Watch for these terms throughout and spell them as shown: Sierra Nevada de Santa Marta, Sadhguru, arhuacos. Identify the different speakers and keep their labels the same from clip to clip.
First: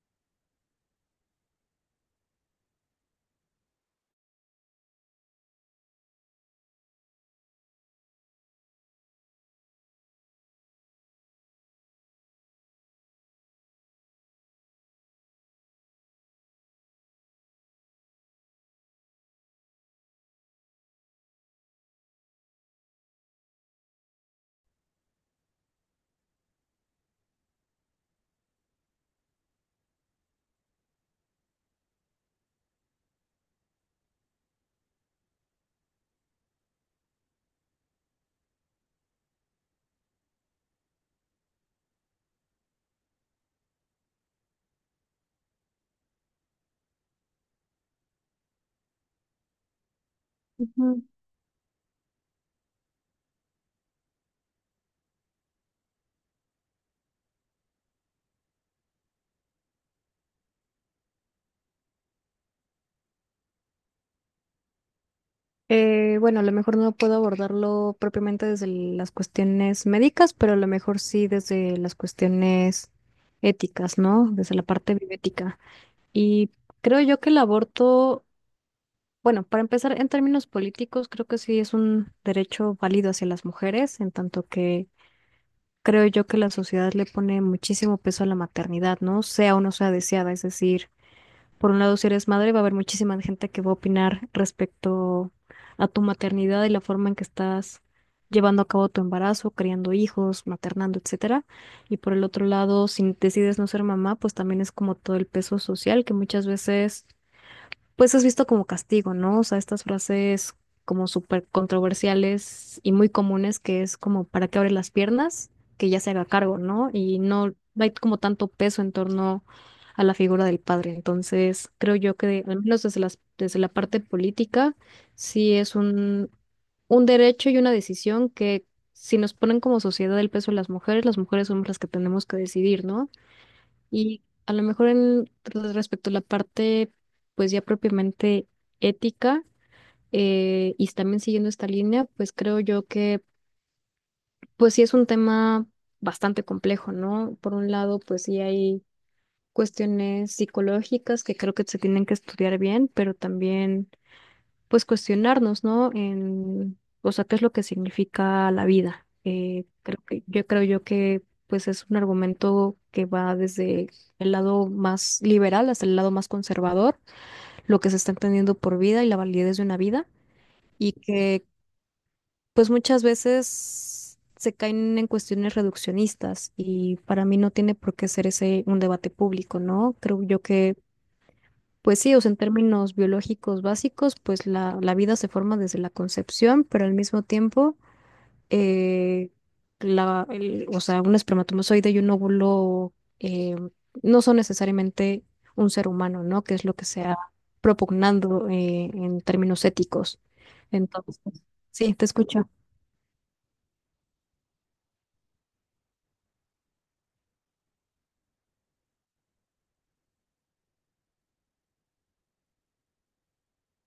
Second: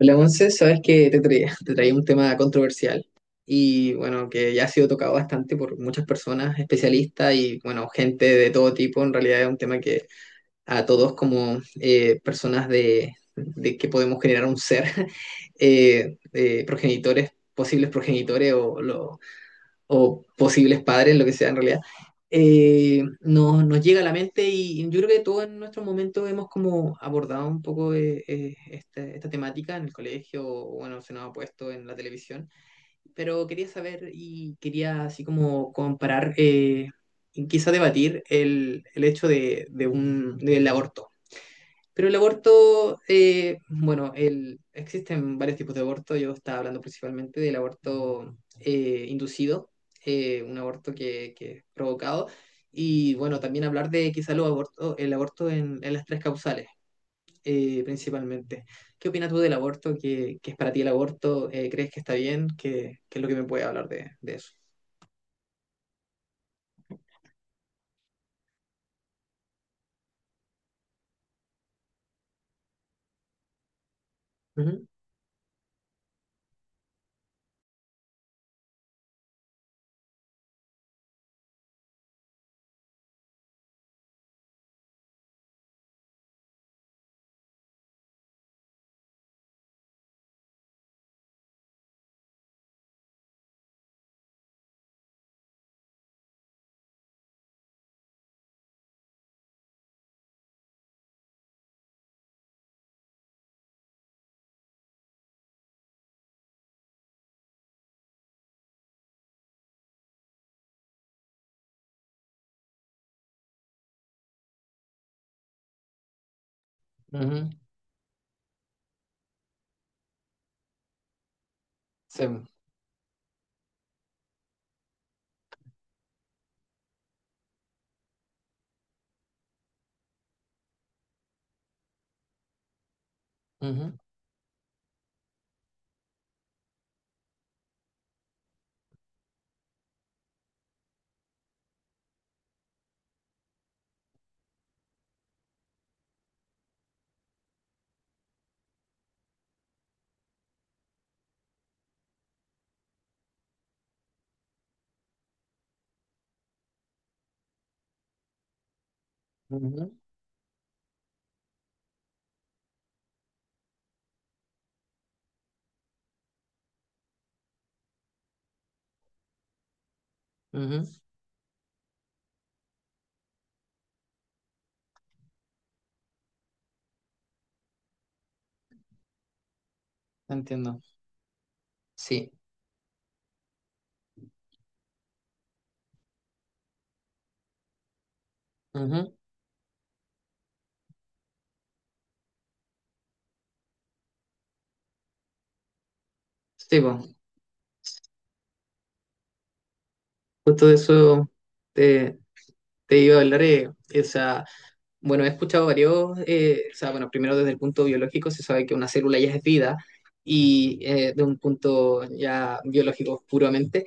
Speaker 1: Hola, once sabes que te traía un tema controversial y bueno, que ya ha sido tocado bastante por muchas personas, especialistas y bueno, gente de todo tipo. En realidad es un tema que a todos como personas de que podemos generar un ser, progenitores, posibles progenitores o posibles padres, lo que sea en realidad, nos llega a la mente y yo creo que todos en nuestro momento hemos como abordado un poco esta temática en el colegio, o, bueno, se nos ha puesto en la televisión, pero quería saber y quería así como comparar, y quizá debatir el hecho de un, del aborto, pero el aborto, bueno, existen varios tipos de aborto. Yo estaba hablando principalmente del aborto inducido, un aborto
Speaker 2: Ujú.
Speaker 1: que es provocado. Y bueno, también hablar de quizá el aborto en las tres causales, principalmente. ¿Qué opinas tú del aborto? ¿Qué es para ti el aborto? ¿Crees que está bien? ¿Qué es lo que me puede hablar de eso?
Speaker 2: Bueno, a lo mejor no puedo abordarlo propiamente desde las cuestiones médicas, pero a lo mejor sí desde las cuestiones éticas, ¿no? Desde la
Speaker 1: Ujú,
Speaker 2: parte bioética. Y creo yo que el aborto, bueno, para empezar, en términos políticos, creo que sí es un derecho válido hacia las mujeres, en tanto que creo yo que la sociedad le pone muchísimo peso a la maternidad, ¿no? Sea o no sea deseada, es decir. Por un lado, si eres madre, va a haber muchísima gente que va a opinar respecto a tu maternidad y la forma en que estás llevando a cabo tu embarazo, criando hijos, maternando, etcétera. Y por el otro lado, si decides no ser mamá, pues también es como todo el peso social que muchas veces pues es visto como castigo, ¿no? O sea, estas frases como súper controversiales y muy comunes que es como para que abre las piernas, que ya se haga cargo, ¿no? Y
Speaker 1: ujú,
Speaker 2: no hay como tanto peso en torno a la figura del padre. Entonces, creo yo
Speaker 1: sí,
Speaker 2: que al menos desde la parte política, sí es un derecho y una decisión que si nos ponen como sociedad el peso de las mujeres somos las que tenemos que decidir, ¿no?
Speaker 1: ujú,
Speaker 2: Y a lo mejor en respecto a la parte, pues ya propiamente ética, y también siguiendo esta línea, pues creo yo que, pues sí es un tema bastante complejo, ¿no? Por un lado, pues sí hay cuestiones psicológicas que creo que se tienen que estudiar bien, pero también pues cuestionarnos, ¿no? O sea, qué es lo que significa la vida. Eh,
Speaker 1: ujú,
Speaker 2: creo que, yo creo yo que pues es un argumento que va desde el lado más liberal hasta el lado más conservador, lo que se está entendiendo por vida y la validez de una vida,
Speaker 1: ujú.
Speaker 2: y que pues muchas veces se caen en cuestiones reduccionistas y para mí no tiene por qué ser ese un debate público, ¿no? Creo yo que
Speaker 1: Entiendo.
Speaker 2: pues sí, o sea,
Speaker 1: Sí.
Speaker 2: en términos biológicos básicos, pues la vida se forma desde la concepción, pero al mismo tiempo,
Speaker 1: Ujú.
Speaker 2: eh, o sea, un espermatozoide y un óvulo no son necesariamente un ser humano, ¿no? Que es lo
Speaker 1: Sí,
Speaker 2: que se ha
Speaker 1: po.
Speaker 2: propugnando en términos éticos.
Speaker 1: Justo de
Speaker 2: Entonces,
Speaker 1: eso
Speaker 2: sí, te
Speaker 1: te,
Speaker 2: escucho.
Speaker 1: te iba a hablar. Bueno, he escuchado varios, o sea, bueno, primero desde el punto biológico se sabe que una célula ya es vida y de un punto ya biológico puramente.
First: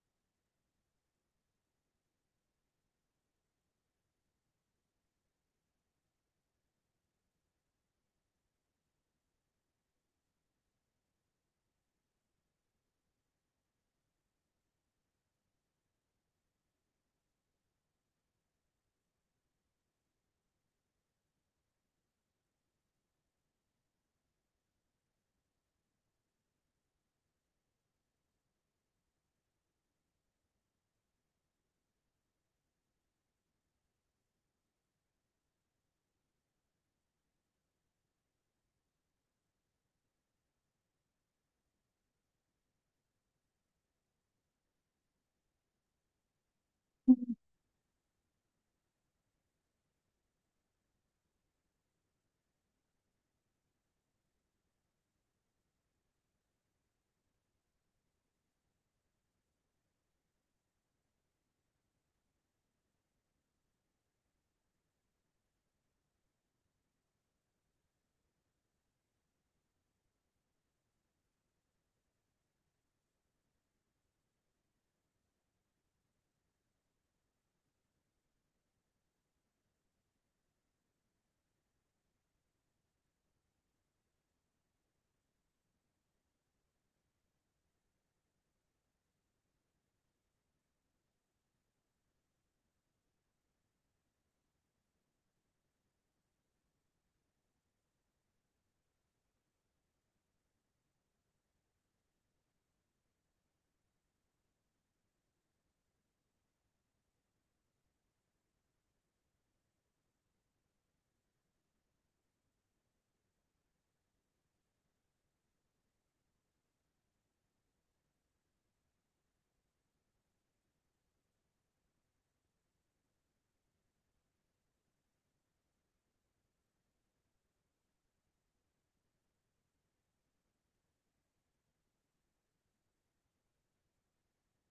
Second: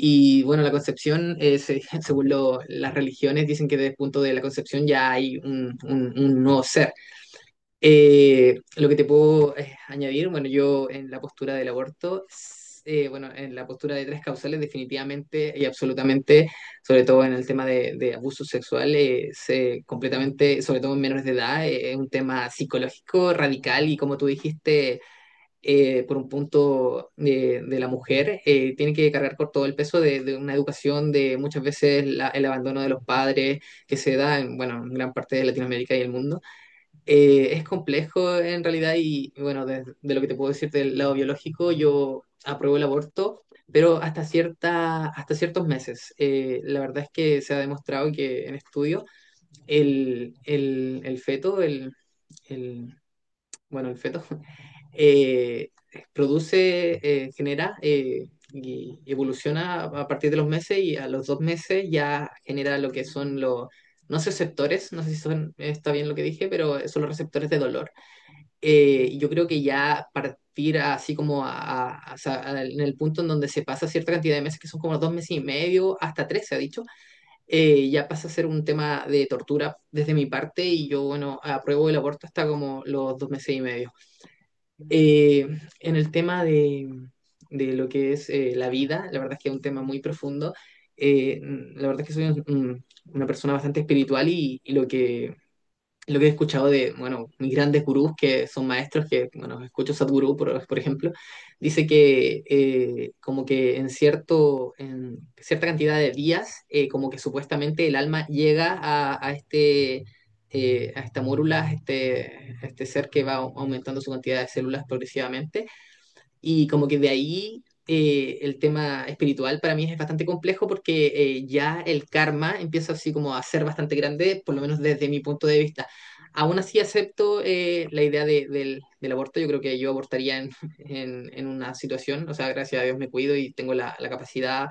Speaker 1: Y bueno, la concepción, según las religiones, dicen que desde el punto de la concepción ya hay un nuevo ser. Lo que te puedo añadir, bueno, yo en la postura del aborto, bueno, en la postura de tres causales, definitivamente y absolutamente, sobre todo en el tema de abuso sexual, se completamente, sobre todo en menores de edad, es un tema psicológico, radical y como tú dijiste, por un punto de la mujer, tiene que cargar con todo el peso de una educación, de muchas veces el abandono de los padres que se da en, bueno, en gran parte de Latinoamérica y el mundo. Es complejo en realidad y bueno, de lo que te puedo decir del lado biológico, yo apruebo el aborto, pero hasta cierta, hasta ciertos meses. La verdad es que se ha demostrado que en estudio el feto, el- bueno, el feto, eh, produce, genera y evoluciona a partir de los meses y a los 2 meses ya genera lo que son los, no sé, receptores, no sé si son, está bien lo que dije, pero son los receptores de dolor. Yo creo que ya partir así como en el punto en donde se pasa cierta cantidad de meses, que son como 2 meses y medio, hasta 3 se ha dicho, ya pasa a ser un tema de tortura desde mi parte y yo, bueno, apruebo el aborto hasta como los 2 meses y medio. Eh, en el tema de lo que es la vida, la verdad es que es un tema muy profundo. La verdad es que soy una persona bastante espiritual y lo que he escuchado de, bueno, mis grandes gurús que son maestros, que, bueno, escucho Sadhguru, por ejemplo, dice que como que en cierta cantidad de días, como que supuestamente el alma llega a este, a esta mórula, a este ser que va aumentando su cantidad de células progresivamente, y como que de ahí el tema espiritual para mí es bastante complejo porque ya el karma empieza así como a ser bastante grande, por lo menos desde mi punto de vista. Aún así acepto la idea del aborto. Yo creo que yo abortaría en, en una situación. O sea, gracias a Dios me cuido y tengo la capacidad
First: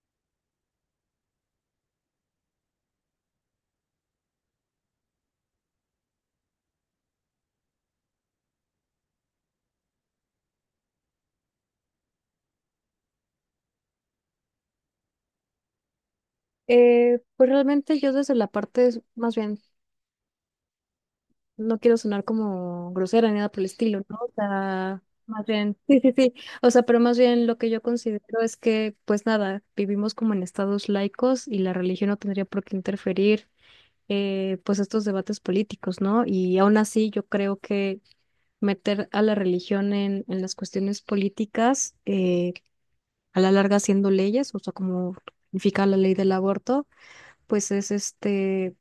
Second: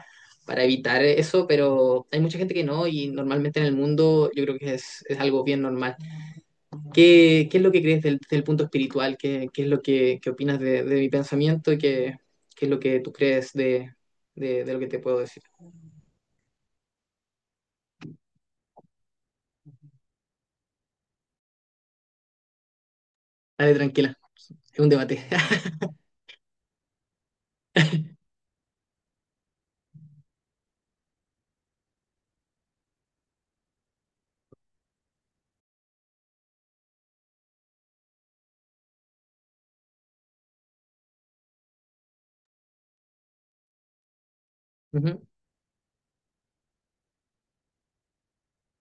Speaker 1: para evitar eso, pero hay mucha gente que no y normalmente en el mundo yo creo que es algo bien normal. ¿Qué es lo que crees del punto espiritual? ¿Qué, qué es lo que, qué opinas de mi pensamiento? Y ¿Qué es lo que tú crees de lo que te puedo decir?
Speaker 2: Pues realmente yo desde la parte, más bien no quiero sonar como grosera ni nada por el
Speaker 1: Dale,
Speaker 2: estilo,
Speaker 1: tranquila,
Speaker 2: ¿no? O
Speaker 1: es un
Speaker 2: sea,
Speaker 1: debate.
Speaker 2: más bien, sí, sí, sí. O sea, pero más bien lo que yo considero es que, pues nada, vivimos como en estados laicos y la religión no tendría por qué interferir, pues estos debates políticos, ¿no? Y aún así, yo creo que meter a la religión en las cuestiones políticas, a la larga haciendo leyes, o sea, como
Speaker 1: Ujú.
Speaker 2: significa la ley del aborto, pues es este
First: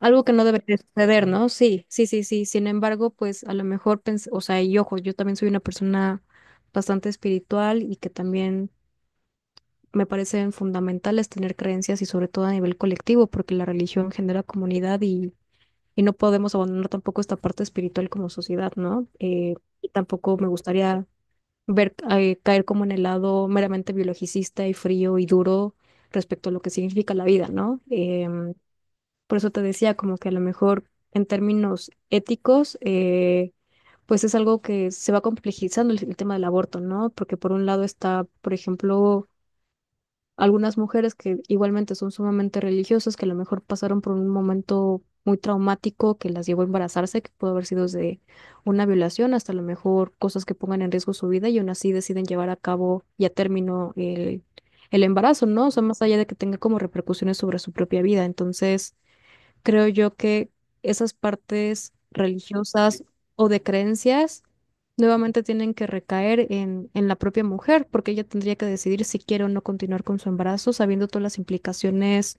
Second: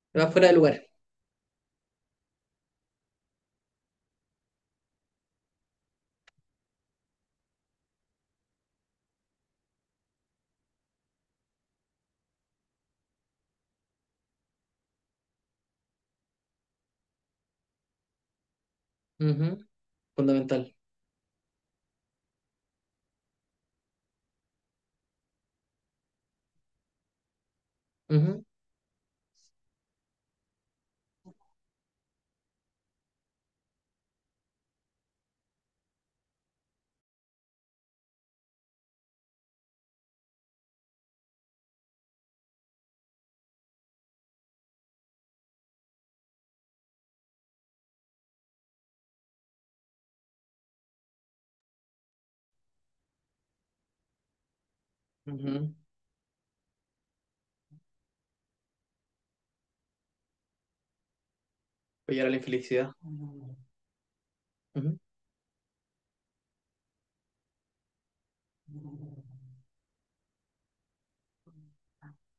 Speaker 2: algo
Speaker 1: Te
Speaker 2: que no
Speaker 1: fuera de
Speaker 2: debería
Speaker 1: lugar.
Speaker 2: suceder, ¿no? Sí, sí, sí, sí. Sin embargo, pues a lo mejor pensé, o sea, y ojo, yo también soy una persona bastante espiritual y que también me parecen fundamentales tener creencias y sobre todo a nivel colectivo, porque la religión genera comunidad y no podemos abandonar tampoco esta parte espiritual como sociedad, ¿no?
Speaker 1: Ujú.
Speaker 2: Y tampoco me
Speaker 1: Fundamental.
Speaker 2: gustaría ver caer como en el lado meramente biologicista y frío y duro respecto a lo que significa la vida, ¿no?
Speaker 1: Ujú.
Speaker 2: Por eso te decía, como que a lo mejor en términos éticos, pues es algo que se va complejizando el tema del aborto, ¿no? Porque por un lado está, por ejemplo, algunas mujeres que igualmente son sumamente religiosas, que a lo mejor pasaron por un momento muy traumático que las llevó a embarazarse, que pudo haber sido desde una violación hasta a lo mejor cosas que pongan en riesgo su vida y aún así deciden llevar a cabo y a término el embarazo, ¿no? O
Speaker 1: Ujú.
Speaker 2: sea, más allá de que tenga como repercusiones sobre su propia vida. Entonces creo yo que esas partes
Speaker 1: Apoyar a la infelicidad.
Speaker 2: religiosas o de creencias
Speaker 1: Ujú.
Speaker 2: nuevamente tienen que recaer en la propia mujer, porque ella tendría que decidir si quiere o no continuar con su embarazo, sabiendo todas las implicaciones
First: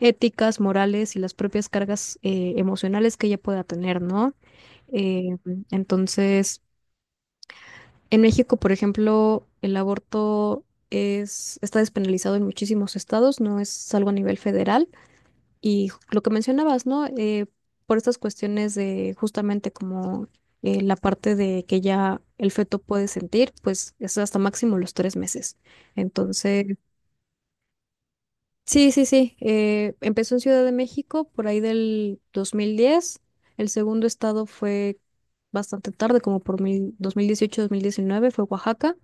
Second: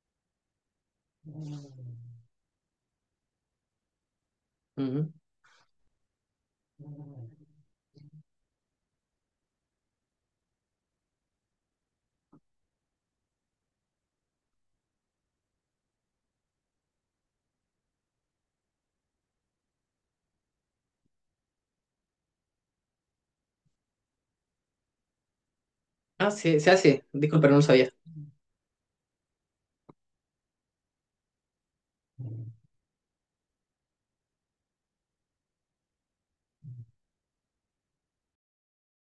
Speaker 2: éticas, morales y las propias cargas emocionales que ella pueda tener, ¿no?
Speaker 1: Ujú.
Speaker 2: Eh, entonces, en México, por ejemplo, el aborto está despenalizado en muchísimos estados, no es algo a nivel federal. Y lo que mencionabas, ¿no? Por estas cuestiones de justamente como la parte de que ya el feto puede sentir, pues es hasta máximo los 3 meses.
Speaker 1: Ah, sí,
Speaker 2: Entonces,
Speaker 1: se hace. Disculpa, no lo sabía.
Speaker 2: sí, sí, sí. Empezó en Ciudad de México por ahí del 2010. El segundo estado fue bastante tarde, como por mil dos dieciocho mil diecinueve fue Oaxaca.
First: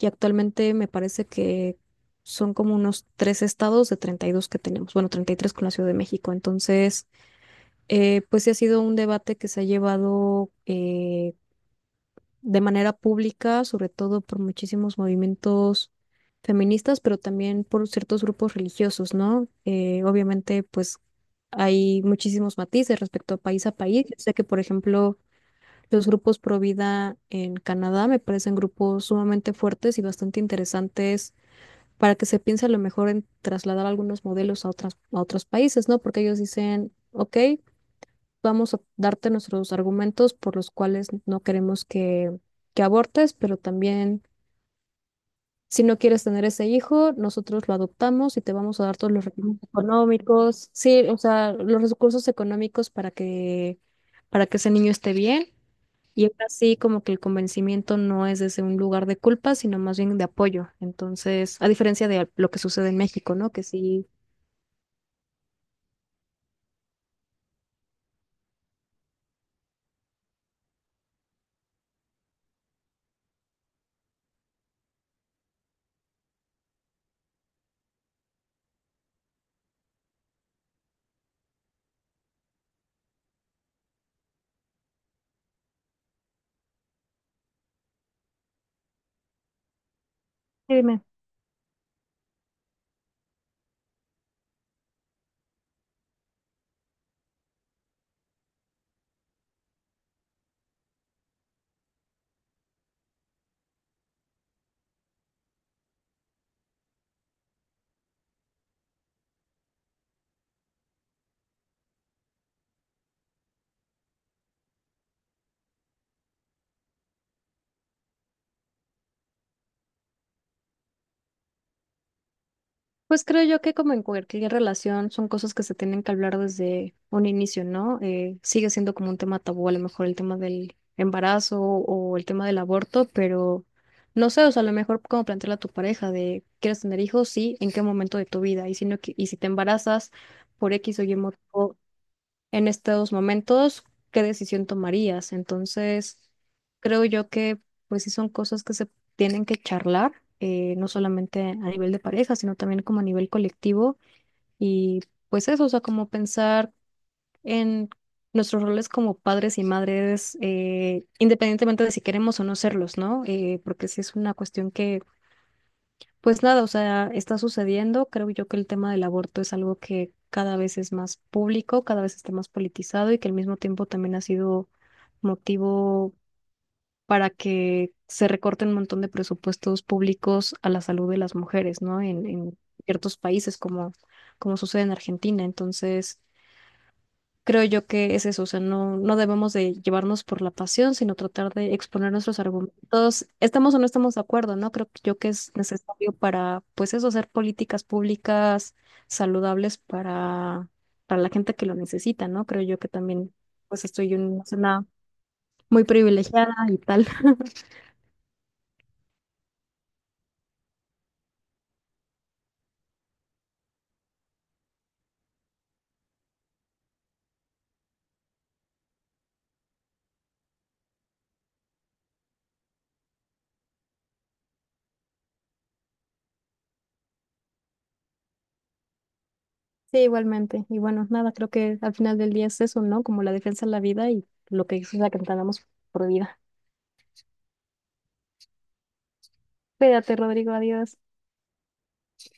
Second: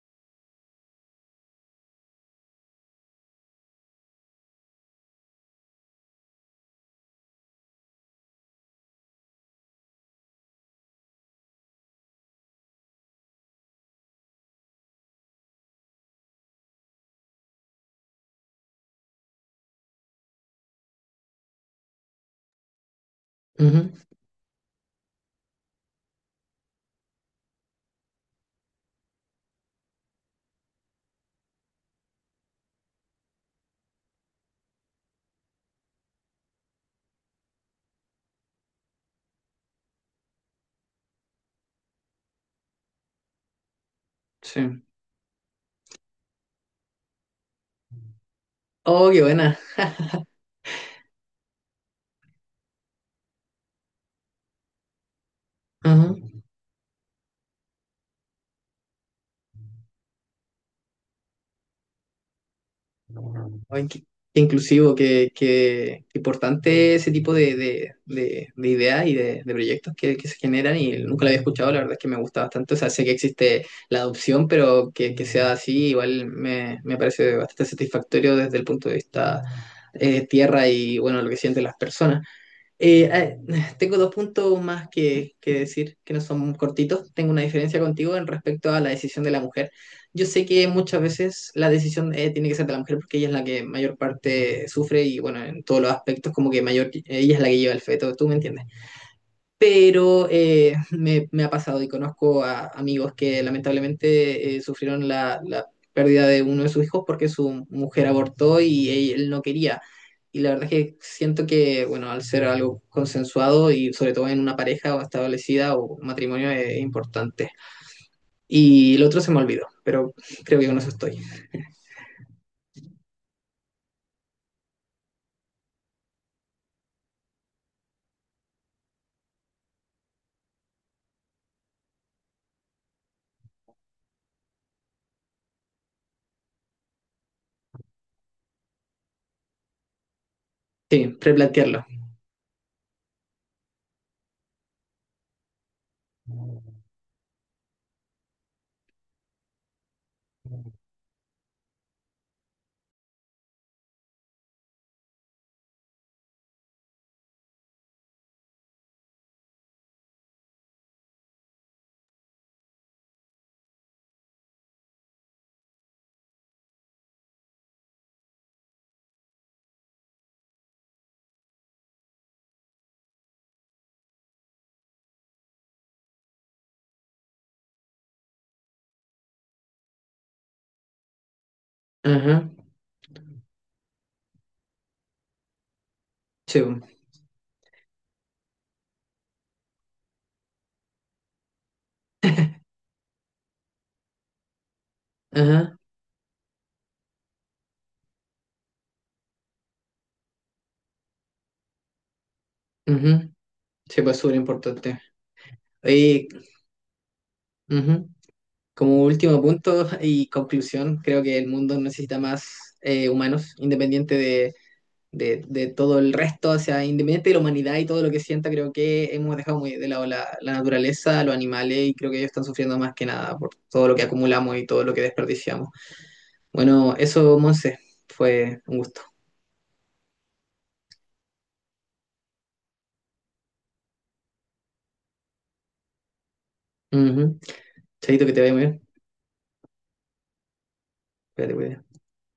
Speaker 2: Y actualmente me parece que son como unos tres estados de 32 que tenemos. Bueno, 33 con la Ciudad de México. Entonces. Pues sí ha sido un debate que se ha llevado de manera pública, sobre todo por muchísimos movimientos feministas, pero también por ciertos grupos religiosos, ¿no? Obviamente, pues hay muchísimos matices respecto a país a
Speaker 1: Ujú.
Speaker 2: país. Yo sé que, por ejemplo, los grupos pro vida en Canadá me parecen grupos sumamente fuertes y bastante interesantes para que se piense a lo mejor en trasladar algunos modelos a a otros países, ¿no? Porque ellos dicen, OK, vamos a darte nuestros argumentos por los cuales no queremos que abortes, pero también
Speaker 1: Sí.
Speaker 2: si no quieres tener ese hijo, nosotros lo adoptamos y te vamos a dar
Speaker 1: Oh,
Speaker 2: todos
Speaker 1: qué
Speaker 2: los
Speaker 1: buena.
Speaker 2: recursos económicos, sí, o sea, los recursos económicos para que ese niño esté bien. Y es
Speaker 1: Ujú.
Speaker 2: así como que el convencimiento no es desde un lugar de culpa, sino más bien de apoyo. Entonces, a diferencia de lo que sucede en México, ¿no? Que
Speaker 1: Ay,
Speaker 2: sí.
Speaker 1: qué inclusivo, qué importante ese tipo de, de ideas y de proyectos que se generan y nunca lo había escuchado, la verdad es que me gusta bastante, o sea, sé que existe la adopción, pero que sea así igual me parece bastante satisfactorio desde el punto de vista tierra y bueno, lo que sienten las personas. Eh, tengo dos puntos más que decir, que no son cortitos. Tengo una diferencia contigo en respecto a la decisión de la mujer. Yo sé que
Speaker 2: Sí,
Speaker 1: muchas
Speaker 2: dime.
Speaker 1: veces la decisión tiene que ser de la mujer porque ella es la que mayor parte sufre y bueno, en todos los aspectos como que mayor, ella es la que lleva el feto, ¿tú me entiendes? Pero me ha pasado y conozco a amigos que lamentablemente sufrieron la pérdida de uno de sus hijos porque su mujer abortó y él no quería. Y la verdad es que siento que, bueno, al ser algo consensuado y sobre todo en una pareja o establecida o matrimonio es importante. Y el otro se me olvidó, pero creo que con eso estoy.
Speaker 2: Pues creo yo que como en cualquier relación son cosas que se tienen que hablar desde un inicio, ¿no? Sigue siendo como un tema tabú, a lo mejor el tema del embarazo o el tema del aborto, pero no sé, o sea, a lo mejor como plantearle a tu pareja de, ¿quieres tener hijos? Sí, ¿en qué momento de tu vida? Y si no, y si te embarazas por X o Y
Speaker 1: Sí,
Speaker 2: motivo,
Speaker 1: replantearlo.
Speaker 2: en estos momentos, ¿qué decisión tomarías? Entonces, creo yo que pues sí son cosas que se tienen que charlar, no solamente a nivel de pareja, sino también como a nivel colectivo y pues eso, o sea, como pensar en nuestros roles como padres y madres, independientemente de si queremos o no serlos, ¿no? Porque sí es una cuestión que pues nada, o sea, está sucediendo. Creo yo que el tema del aborto es algo que cada vez es más público, cada vez está más politizado y que al mismo tiempo también ha sido motivo para que se recorten un montón de presupuestos públicos a la salud de las mujeres, ¿no? En,
Speaker 1: Ajá,
Speaker 2: en ciertos países como sucede en Argentina. Entonces,
Speaker 1: sí,
Speaker 2: creo yo que es eso, o sea, no debemos de llevarnos por la pasión, sino tratar de exponer nuestros argumentos. Estamos o no estamos de acuerdo, ¿no? Creo yo que es
Speaker 1: ajá,
Speaker 2: necesario para, pues eso, hacer políticas públicas saludables para la gente que lo necesita, ¿no? Creo yo que
Speaker 1: ujú.
Speaker 2: también, pues
Speaker 1: Sí,
Speaker 2: estoy
Speaker 1: pues
Speaker 2: en
Speaker 1: súper
Speaker 2: una zona
Speaker 1: importante.
Speaker 2: muy
Speaker 1: Y,
Speaker 2: privilegiada y tal.
Speaker 1: ujú. Como último punto y conclusión, creo que el mundo necesita más humanos, independiente de, de todo el resto, o sea, independiente de la humanidad y todo lo que sienta, creo que hemos dejado muy de lado la naturaleza, los animales, y creo que ellos están sufriendo más que nada por todo lo que acumulamos y todo lo que desperdiciamos. Bueno, eso, Monse, fue un gusto.
Speaker 2: Sí, igualmente. Y bueno, nada, creo que al final del día es eso, ¿no? Como la defensa de la vida y lo que es la que entendamos por vida.
Speaker 1: Ujú. Chaito, que te vaya muy bien.
Speaker 2: Cuídate, Rodrigo, adiós.
Speaker 1: Cuídate, cuídate.